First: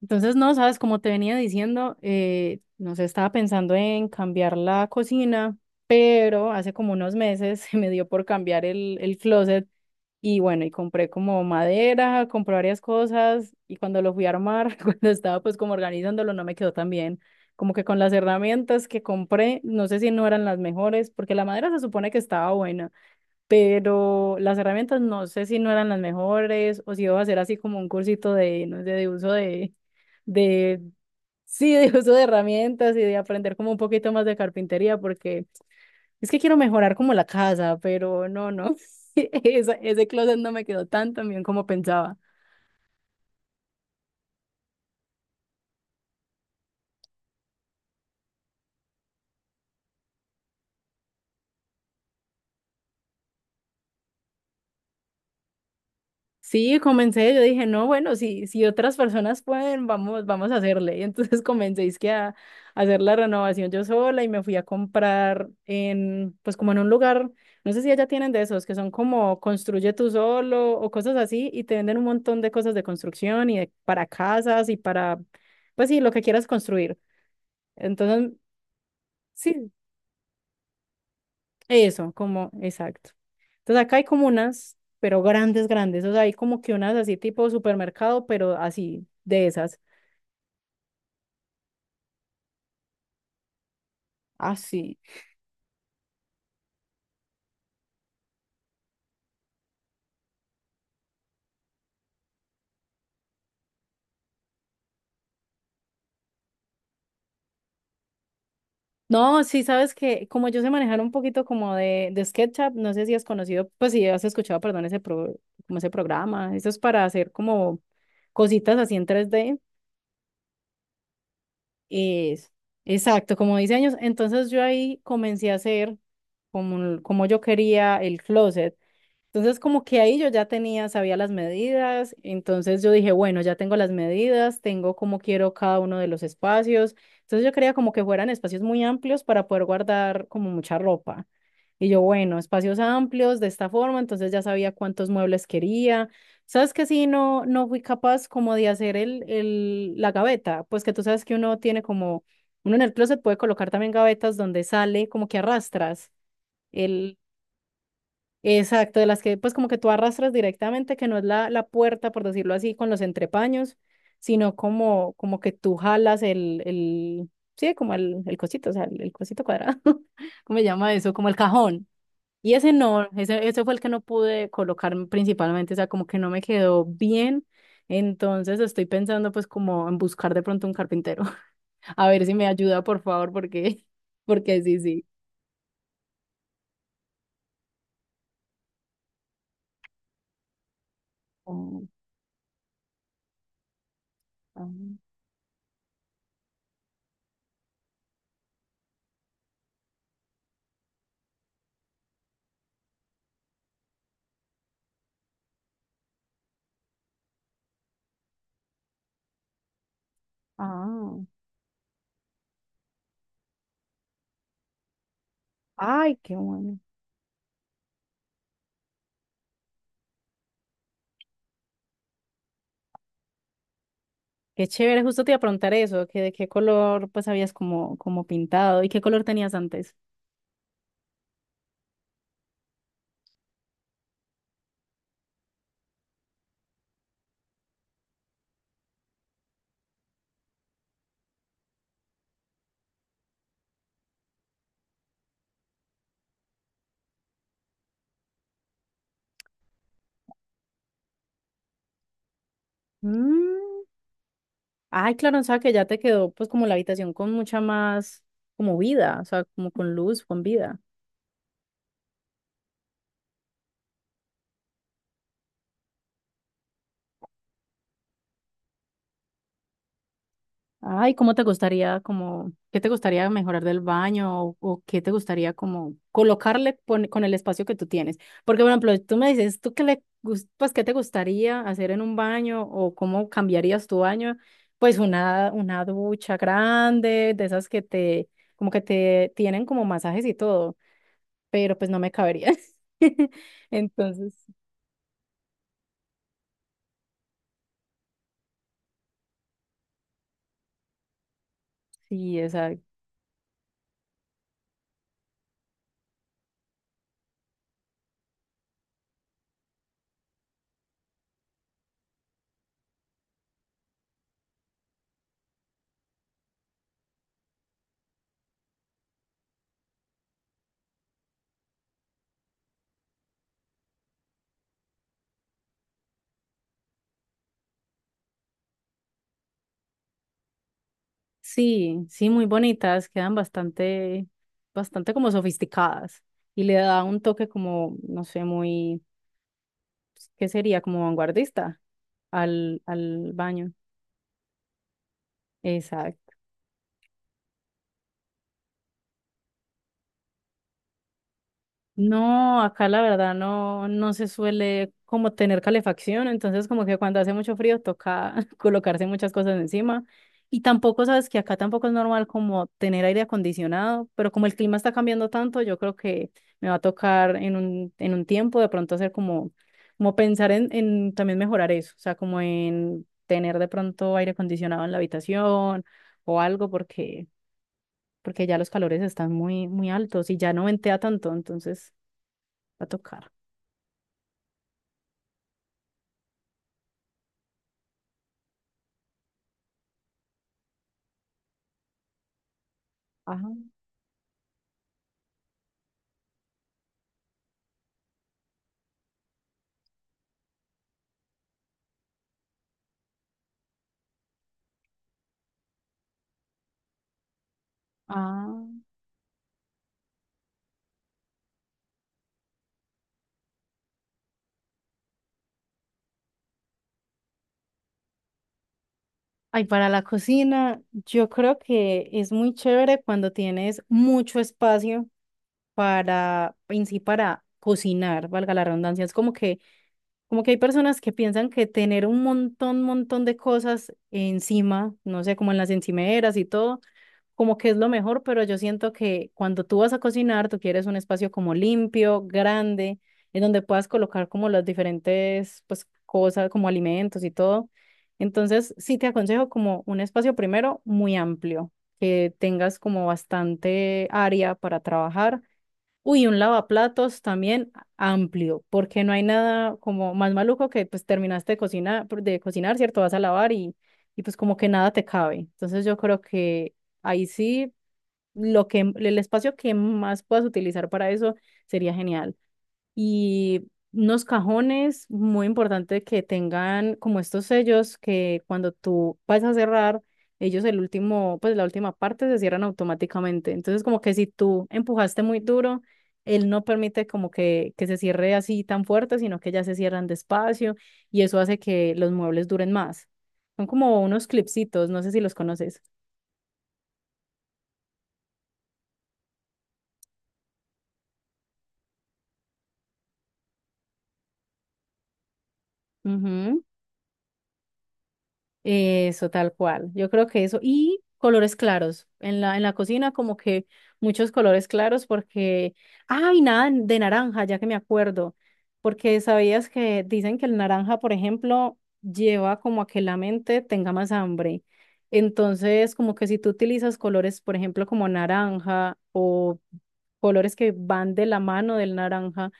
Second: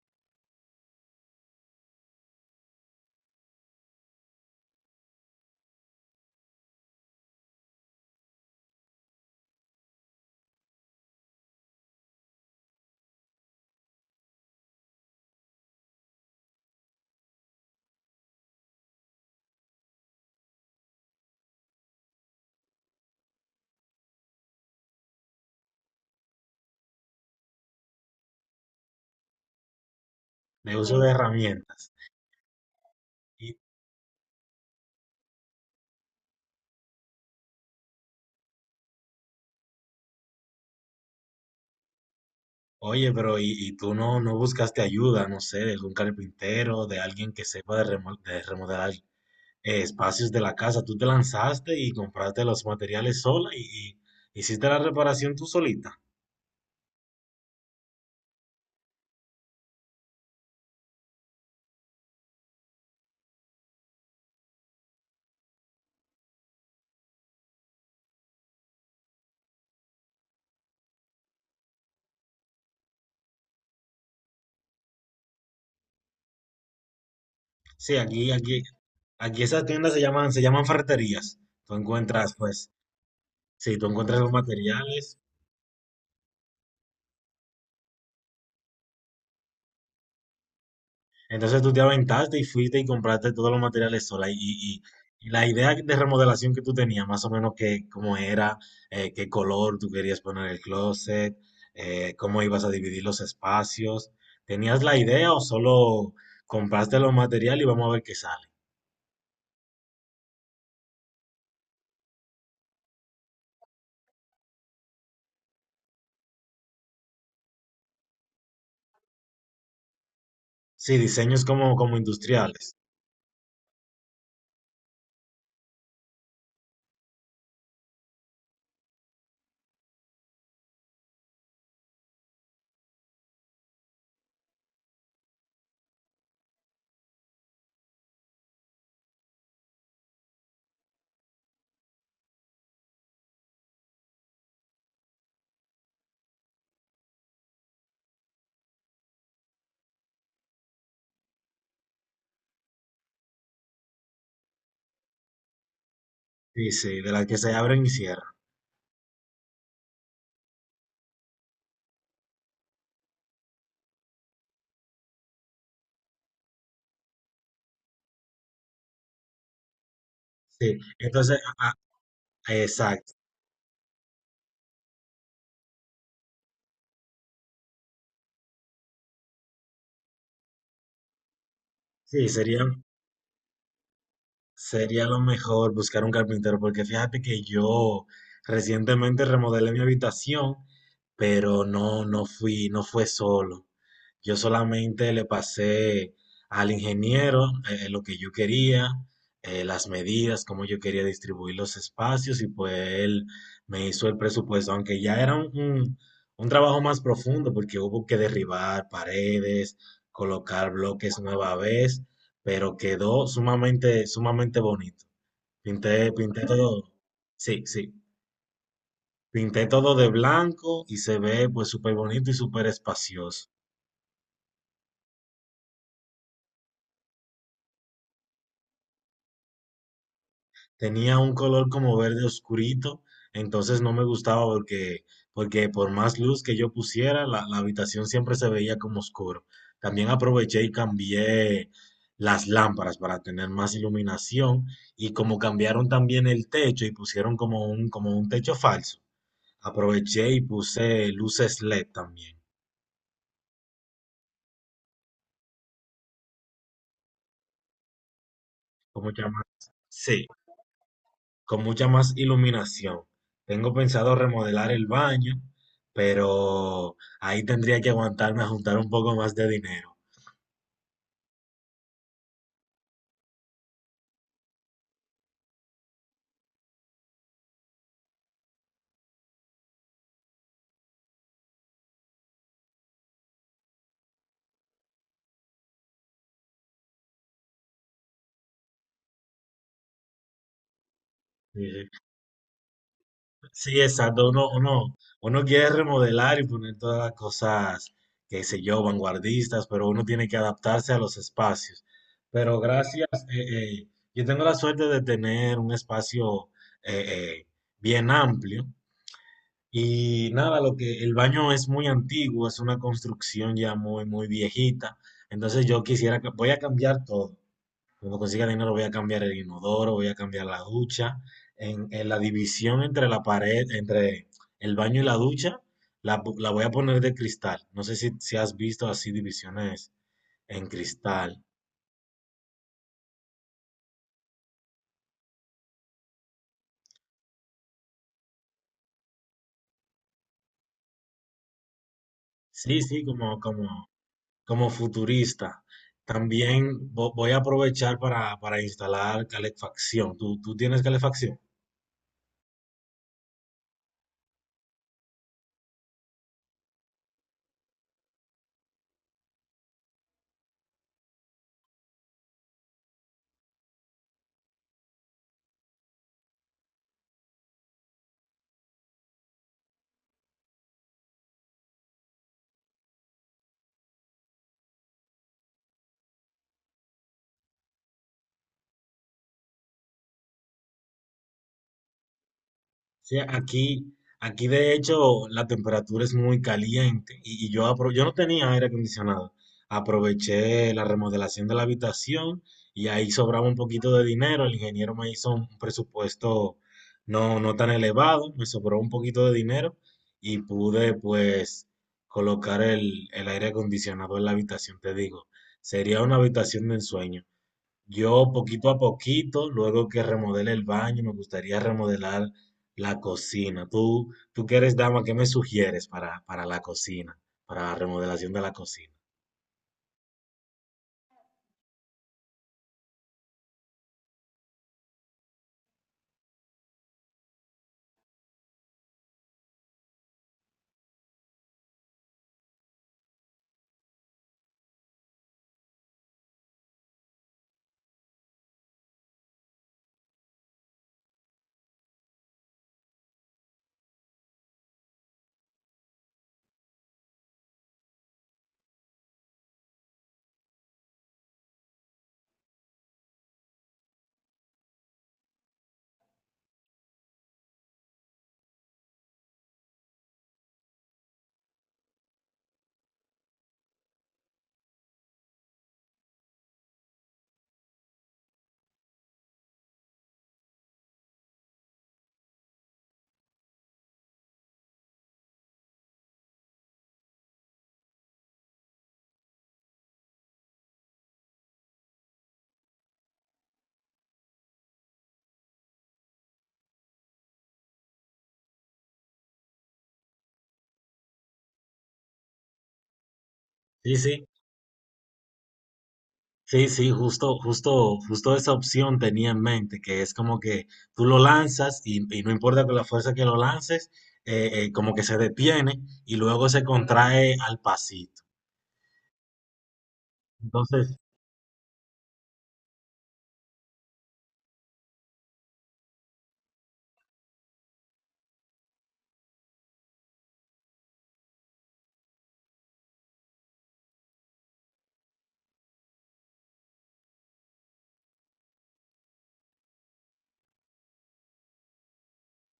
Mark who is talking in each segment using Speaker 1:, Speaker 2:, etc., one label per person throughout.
Speaker 1: Entonces, no, sabes, como te venía diciendo, no sé, estaba pensando en cambiar la cocina, pero hace como unos meses se me dio por cambiar el closet y bueno, y compré como madera, compré varias cosas y cuando lo fui a armar, cuando estaba pues como organizándolo, no me quedó tan bien. Como que con las herramientas que compré, no sé si no eran las mejores, porque la madera se supone que estaba buena, pero las herramientas no sé si no eran las mejores o si iba a hacer así como un cursito de, no sé, de uso de,
Speaker 2: De
Speaker 1: de,
Speaker 2: uso de
Speaker 1: sí,
Speaker 2: herramientas.
Speaker 1: de uso de herramientas y de aprender
Speaker 2: Y,
Speaker 1: como un poquito más de carpintería, porque es que quiero mejorar como la casa, pero no, no, ese closet no me quedó tan tan bien como pensaba.
Speaker 2: oye, pero y tú no buscaste ayuda, no sé, de algún carpintero, de alguien que sepa de, de remodelar espacios de la casa. Tú te lanzaste y compraste los materiales sola y hiciste la reparación tú solita.
Speaker 1: Sí, comencé, yo dije, no, bueno, si, si otras personas pueden, vamos, vamos a hacerle. Y entonces comencé es que a hacer la renovación yo sola y me fui a comprar en, pues como en un lugar, no sé si allá tienen de esos, que son como construye tú solo o cosas así y te venden un montón de cosas de construcción y para casas y para, pues sí, lo que quieras construir.
Speaker 2: Sí,
Speaker 1: Entonces,
Speaker 2: aquí esas
Speaker 1: sí.
Speaker 2: tiendas se llaman ferreterías. Tú
Speaker 1: Eso,
Speaker 2: encuentras,
Speaker 1: como,
Speaker 2: pues,
Speaker 1: exacto.
Speaker 2: sí,
Speaker 1: Entonces
Speaker 2: tú
Speaker 1: acá hay
Speaker 2: encuentras
Speaker 1: como
Speaker 2: los
Speaker 1: unas,
Speaker 2: materiales.
Speaker 1: pero grandes, grandes. O sea, hay como que unas así tipo supermercado, pero así, de esas.
Speaker 2: Entonces tú te aventaste y fuiste y compraste todos los materiales sola.
Speaker 1: Así.
Speaker 2: Y la idea de remodelación que tú tenías, más o menos que cómo era, qué color tú querías poner el closet, cómo ibas a dividir los espacios. ¿Tenías la idea o solo compraste los materiales y vamos a ver qué sale?
Speaker 1: No, sí, sabes que como yo sé manejar un poquito como de SketchUp, no sé si has conocido, pues si has escuchado, perdón, ese como ese programa. Eso es para hacer como cositas así en tres d.
Speaker 2: Sí, diseños como, como
Speaker 1: Es,
Speaker 2: industriales.
Speaker 1: exacto, como diseños. Entonces yo ahí comencé a hacer como, como yo quería el closet. Entonces, como que ahí yo ya tenía, sabía las medidas, entonces yo dije, bueno, ya tengo las medidas, tengo cómo quiero cada uno de los espacios. Entonces yo quería como que fueran espacios muy amplios para poder guardar como mucha ropa. Y yo, bueno, espacios amplios de esta forma, entonces ya sabía cuántos muebles quería. ¿Sabes que sí? No, no fui capaz como de hacer la gaveta, pues que tú sabes que uno tiene como, uno en el closet puede colocar también gavetas donde sale como que arrastras
Speaker 2: Sí, sí, de
Speaker 1: el.
Speaker 2: las que se abren y cierran.
Speaker 1: Exacto, de las que pues como que tú arrastras directamente, que no es la puerta, por decirlo así, con los entrepaños, sino como, como que tú jalas sí, como el cosito, o sea, el cosito cuadrado, ¿cómo se
Speaker 2: Sí,
Speaker 1: llama eso? Como el
Speaker 2: entonces, ah,
Speaker 1: cajón. Y
Speaker 2: ah,
Speaker 1: ese no,
Speaker 2: exacto.
Speaker 1: ese fue el que no pude colocar principalmente, o sea, como que no me quedó bien. Entonces estoy pensando pues como en buscar de pronto un carpintero, a ver
Speaker 2: Sí,
Speaker 1: si me
Speaker 2: sería.
Speaker 1: ayuda, por favor, porque, porque sí, sí.
Speaker 2: Sería lo mejor buscar un carpintero, porque fíjate que yo recientemente remodelé mi habitación, pero
Speaker 1: Oh,
Speaker 2: no, no fui, no fue solo. Yo
Speaker 1: ah,
Speaker 2: solamente le pasé al ingeniero lo que yo quería, las medidas, cómo yo quería distribuir los espacios y pues él me hizo el presupuesto, aunque ya era un trabajo más profundo porque hubo que derribar paredes, colocar
Speaker 1: ah.
Speaker 2: bloques nueva vez, pero quedó sumamente, sumamente bonito. Pinté,
Speaker 1: Ay, qué
Speaker 2: pinté
Speaker 1: bueno.
Speaker 2: todo, sí, sí, pinté todo de blanco y se ve pues súper bonito y súper espacioso.
Speaker 1: Qué chévere, justo te iba a preguntar eso, que de qué color pues habías como, como pintado y qué color tenías antes.
Speaker 2: Tenía un color como verde oscurito, entonces no me gustaba porque por más luz que yo pusiera, la habitación siempre se veía como oscuro. También aproveché y cambié las lámparas para tener más iluminación y como cambiaron también el techo y pusieron como un techo falso, aproveché y puse luces LED también.
Speaker 1: Mm. Ay, claro, o sea que ya te quedó pues como la habitación con mucha más como
Speaker 2: Como
Speaker 1: vida, o
Speaker 2: llaman?
Speaker 1: sea, como con luz,
Speaker 2: Sí,
Speaker 1: con vida.
Speaker 2: con mucha más iluminación. Tengo pensado remodelar el baño, pero ahí tendría que aguantarme a juntar un poco más de dinero.
Speaker 1: Ay, ¿cómo te gustaría, como, qué te gustaría mejorar del baño o qué te gustaría como colocarle con, el espacio que tú tienes? Porque, por ejemplo, tú me dices, ¿tú qué le, pues, qué te gustaría hacer en un baño o cómo cambiarías tu baño? Pues una ducha grande, de esas que te, como que te tienen como masajes y todo, pero
Speaker 2: Sí,
Speaker 1: pues no me cabería.
Speaker 2: sí, exacto.
Speaker 1: Entonces,
Speaker 2: Uno quiere remodelar y poner todas las cosas, qué sé yo, vanguardistas, pero uno tiene que adaptarse a los espacios.
Speaker 1: sí.
Speaker 2: Pero gracias, eh, eh, yo tengo la suerte de tener un espacio eh, eh, bien amplio. Y nada, lo que el baño es muy antiguo, es una construcción ya muy, muy viejita. Entonces yo quisiera, voy a cambiar todo. Cuando consiga dinero voy a cambiar el inodoro, voy a cambiar la ducha. En la división entre la pared, entre el baño y la ducha, la voy a poner de cristal. No sé si, si has visto así divisiones en cristal.
Speaker 1: Sí, sí, muy bonitas, quedan bastante, bastante como sofisticadas y le da un toque como, no sé, muy, ¿qué sería? Como vanguardista
Speaker 2: Sí,
Speaker 1: al,
Speaker 2: sí,
Speaker 1: al baño.
Speaker 2: como futurista. También voy a aprovechar para instalar calefacción. ¿Tú, tú tienes calefacción?
Speaker 1: No, acá la verdad no, no se suele como tener calefacción, entonces como que cuando hace mucho frío toca colocarse muchas cosas encima. Y tampoco sabes que acá tampoco es normal como tener aire acondicionado, pero como el clima está cambiando tanto, yo creo que me va a tocar en un tiempo de pronto hacer como, como pensar en también mejorar eso, o sea, como en tener de pronto aire acondicionado en la habitación o algo porque, porque ya los calores están muy, muy altos y ya no ventea tanto, entonces... Va a
Speaker 2: Sí,
Speaker 1: tocar.
Speaker 2: aquí de hecho la temperatura es muy caliente y yo, yo no tenía aire acondicionado. Aproveché la remodelación de la habitación y ahí sobraba
Speaker 1: Ajá.
Speaker 2: un poquito de dinero. El ingeniero me hizo un presupuesto no, no tan elevado, me sobró un poquito de dinero y pude pues colocar el aire acondicionado en la habitación, te digo. Sería una habitación de ensueño. Yo
Speaker 1: Ah.
Speaker 2: poquito a poquito, luego que remodele el baño, me gustaría remodelar la cocina. Tú que eres dama, ¿qué me sugieres para la cocina, para la remodelación de la cocina?
Speaker 1: Ay, para la cocina, yo creo que es muy chévere cuando tienes mucho espacio para, en sí, para cocinar, valga la redundancia. Es como que hay personas que piensan que tener un montón, montón de cosas encima, no sé, como en las encimeras y todo, como que es lo mejor, pero yo siento que cuando tú vas a cocinar, tú quieres un espacio como limpio, grande, en donde puedas colocar como las diferentes, pues, cosas, como alimentos y todo. Entonces, sí te aconsejo como un espacio primero muy amplio, que tengas como bastante área para trabajar. Uy, un lavaplatos también amplio, porque no hay nada como más maluco que pues terminaste de cocinar, ¿cierto? Vas a lavar y pues como que nada te cabe. Entonces yo creo que ahí sí, lo que el espacio que más puedas utilizar para eso sería genial, y unos cajones muy importante que tengan como estos sellos que cuando tú vas a cerrar, ellos el último, pues la última parte se cierran automáticamente. Entonces como que si tú empujaste muy duro, él no permite como que, se cierre así tan fuerte, sino que ya se cierran despacio, y eso hace que los muebles duren más. Son
Speaker 2: Sí,
Speaker 1: como
Speaker 2: sí,
Speaker 1: unos clipsitos, no sé si los conoces.
Speaker 2: sí, sí, justo, justo, justo esa opción tenía en mente, que es como que tú lo lanzas y no importa con la fuerza que lo lances, como que se detiene y luego se contrae al pasito.
Speaker 1: Eso, tal cual. Yo creo que eso.
Speaker 2: Entonces,
Speaker 1: Y colores claros. En la cocina, como que muchos colores claros, porque. ¡Ay, nada de naranja! Ya que me acuerdo. Porque sabías que dicen que el naranja, por ejemplo, lleva como a que la mente tenga más hambre. Entonces, como que si tú utilizas colores, por ejemplo, como naranja o colores que van de la mano del naranja,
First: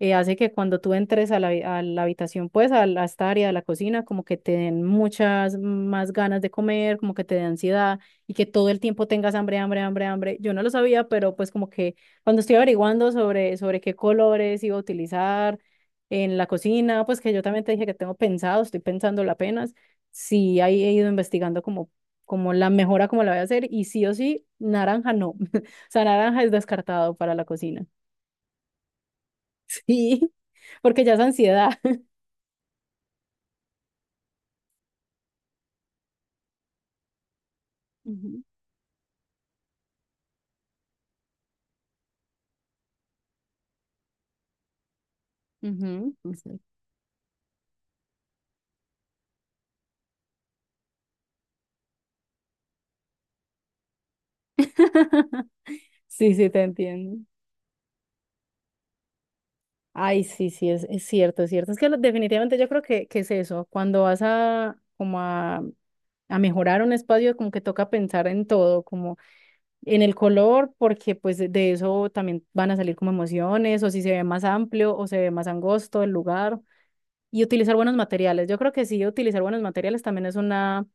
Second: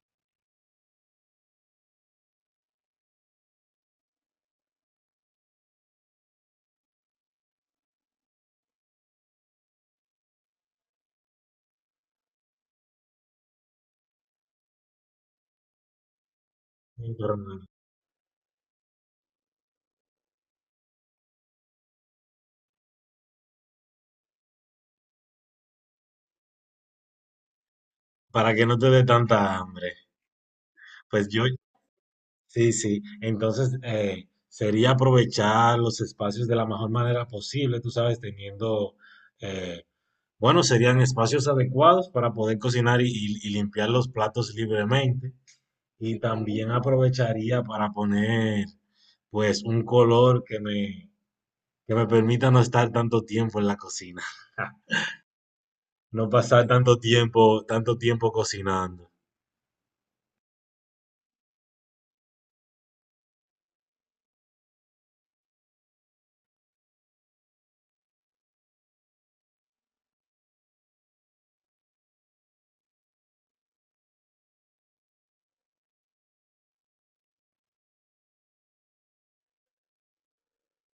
Speaker 1: hace que cuando tú entres a la, a la habitación, pues a, a esta área de la cocina, como que te den muchas más ganas de comer, como que te dé ansiedad y que todo el tiempo tengas hambre, hambre, hambre, hambre. Yo no lo sabía, pero pues como que cuando estoy averiguando sobre, sobre qué colores iba a utilizar en la cocina,
Speaker 2: sí,
Speaker 1: pues que
Speaker 2: pero
Speaker 1: yo
Speaker 2: no,
Speaker 1: también te dije que tengo pensado, estoy pensándolo apenas, sí ahí he ido investigando como, como la mejora, como la voy a hacer, y sí o sí, naranja no. O sea, naranja es descartado para la cocina.
Speaker 2: para que no te dé tanta hambre.
Speaker 1: Sí, porque ya es
Speaker 2: Pues yo,
Speaker 1: ansiedad.
Speaker 2: sí, sí. Entonces, sería aprovechar los espacios de la mejor manera posible, tú sabes,
Speaker 1: Ujú,
Speaker 2: teniendo, eh, bueno, serían espacios adecuados para poder cocinar y, y limpiar los platos libremente.
Speaker 1: ujú,
Speaker 2: Y
Speaker 1: exacto.
Speaker 2: también aprovecharía para poner, pues, un color que me permita no estar tanto tiempo en la cocina, no
Speaker 1: Sí, sí, te
Speaker 2: pasar
Speaker 1: entiendo.
Speaker 2: tanto tiempo cocinando.
Speaker 1: Ay, sí, sí, es cierto, es cierto. Es que definitivamente yo creo que es eso. Cuando vas a como a mejorar un espacio, como que toca pensar en todo, como en el color, porque pues de eso también van a salir como emociones, o si se ve más amplio o se ve más angosto el lugar, y utilizar buenos materiales. Yo creo que sí, utilizar buenos materiales también es una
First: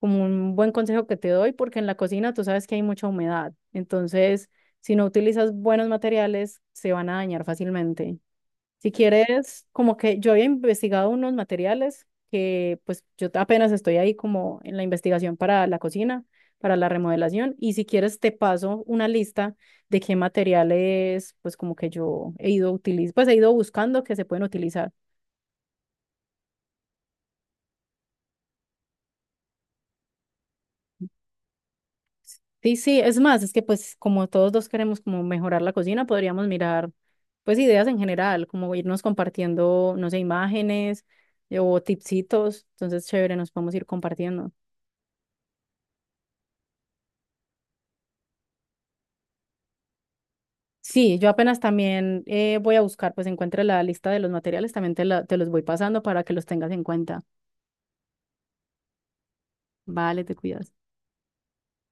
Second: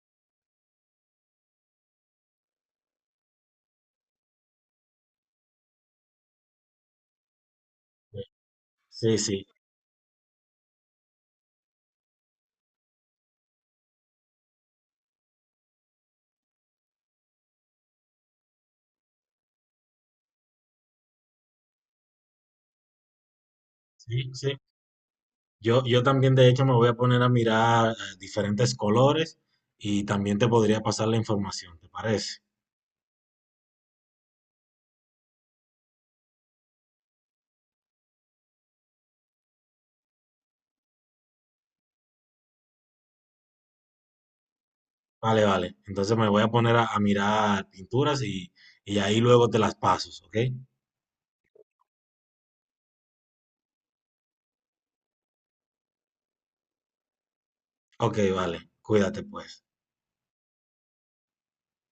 Speaker 1: como un buen consejo que te doy, porque en la cocina tú sabes que hay mucha humedad. Entonces, si no utilizas buenos materiales, se van a dañar fácilmente. Si
Speaker 2: Sí, sí,
Speaker 1: quieres, como que yo había investigado unos materiales que pues yo apenas estoy ahí como en la investigación para la cocina, para la remodelación. Y si quieres, te paso una lista de qué materiales pues como que yo he ido utilizando, pues he ido buscando que se
Speaker 2: sí,
Speaker 1: pueden
Speaker 2: sí.
Speaker 1: utilizar.
Speaker 2: Yo también, de hecho, me voy a poner a mirar diferentes colores y también te podría pasar la información, ¿te parece?
Speaker 1: Sí, sí, es más, es que pues como todos dos queremos como mejorar la cocina, podríamos mirar pues ideas en general, como irnos compartiendo, no sé, imágenes, o tipsitos, entonces chévere, nos podemos ir compartiendo.
Speaker 2: Vale, vale. Entonces me voy a poner a mirar pinturas y ahí luego te las paso, ¿ok?
Speaker 1: Sí, yo apenas también voy a buscar, pues encuentre la lista de los materiales, también te, te los voy pasando para que los tengas en cuenta.
Speaker 2: Ok, vale. Cuídate pues.
Speaker 1: Vale, te cuidas.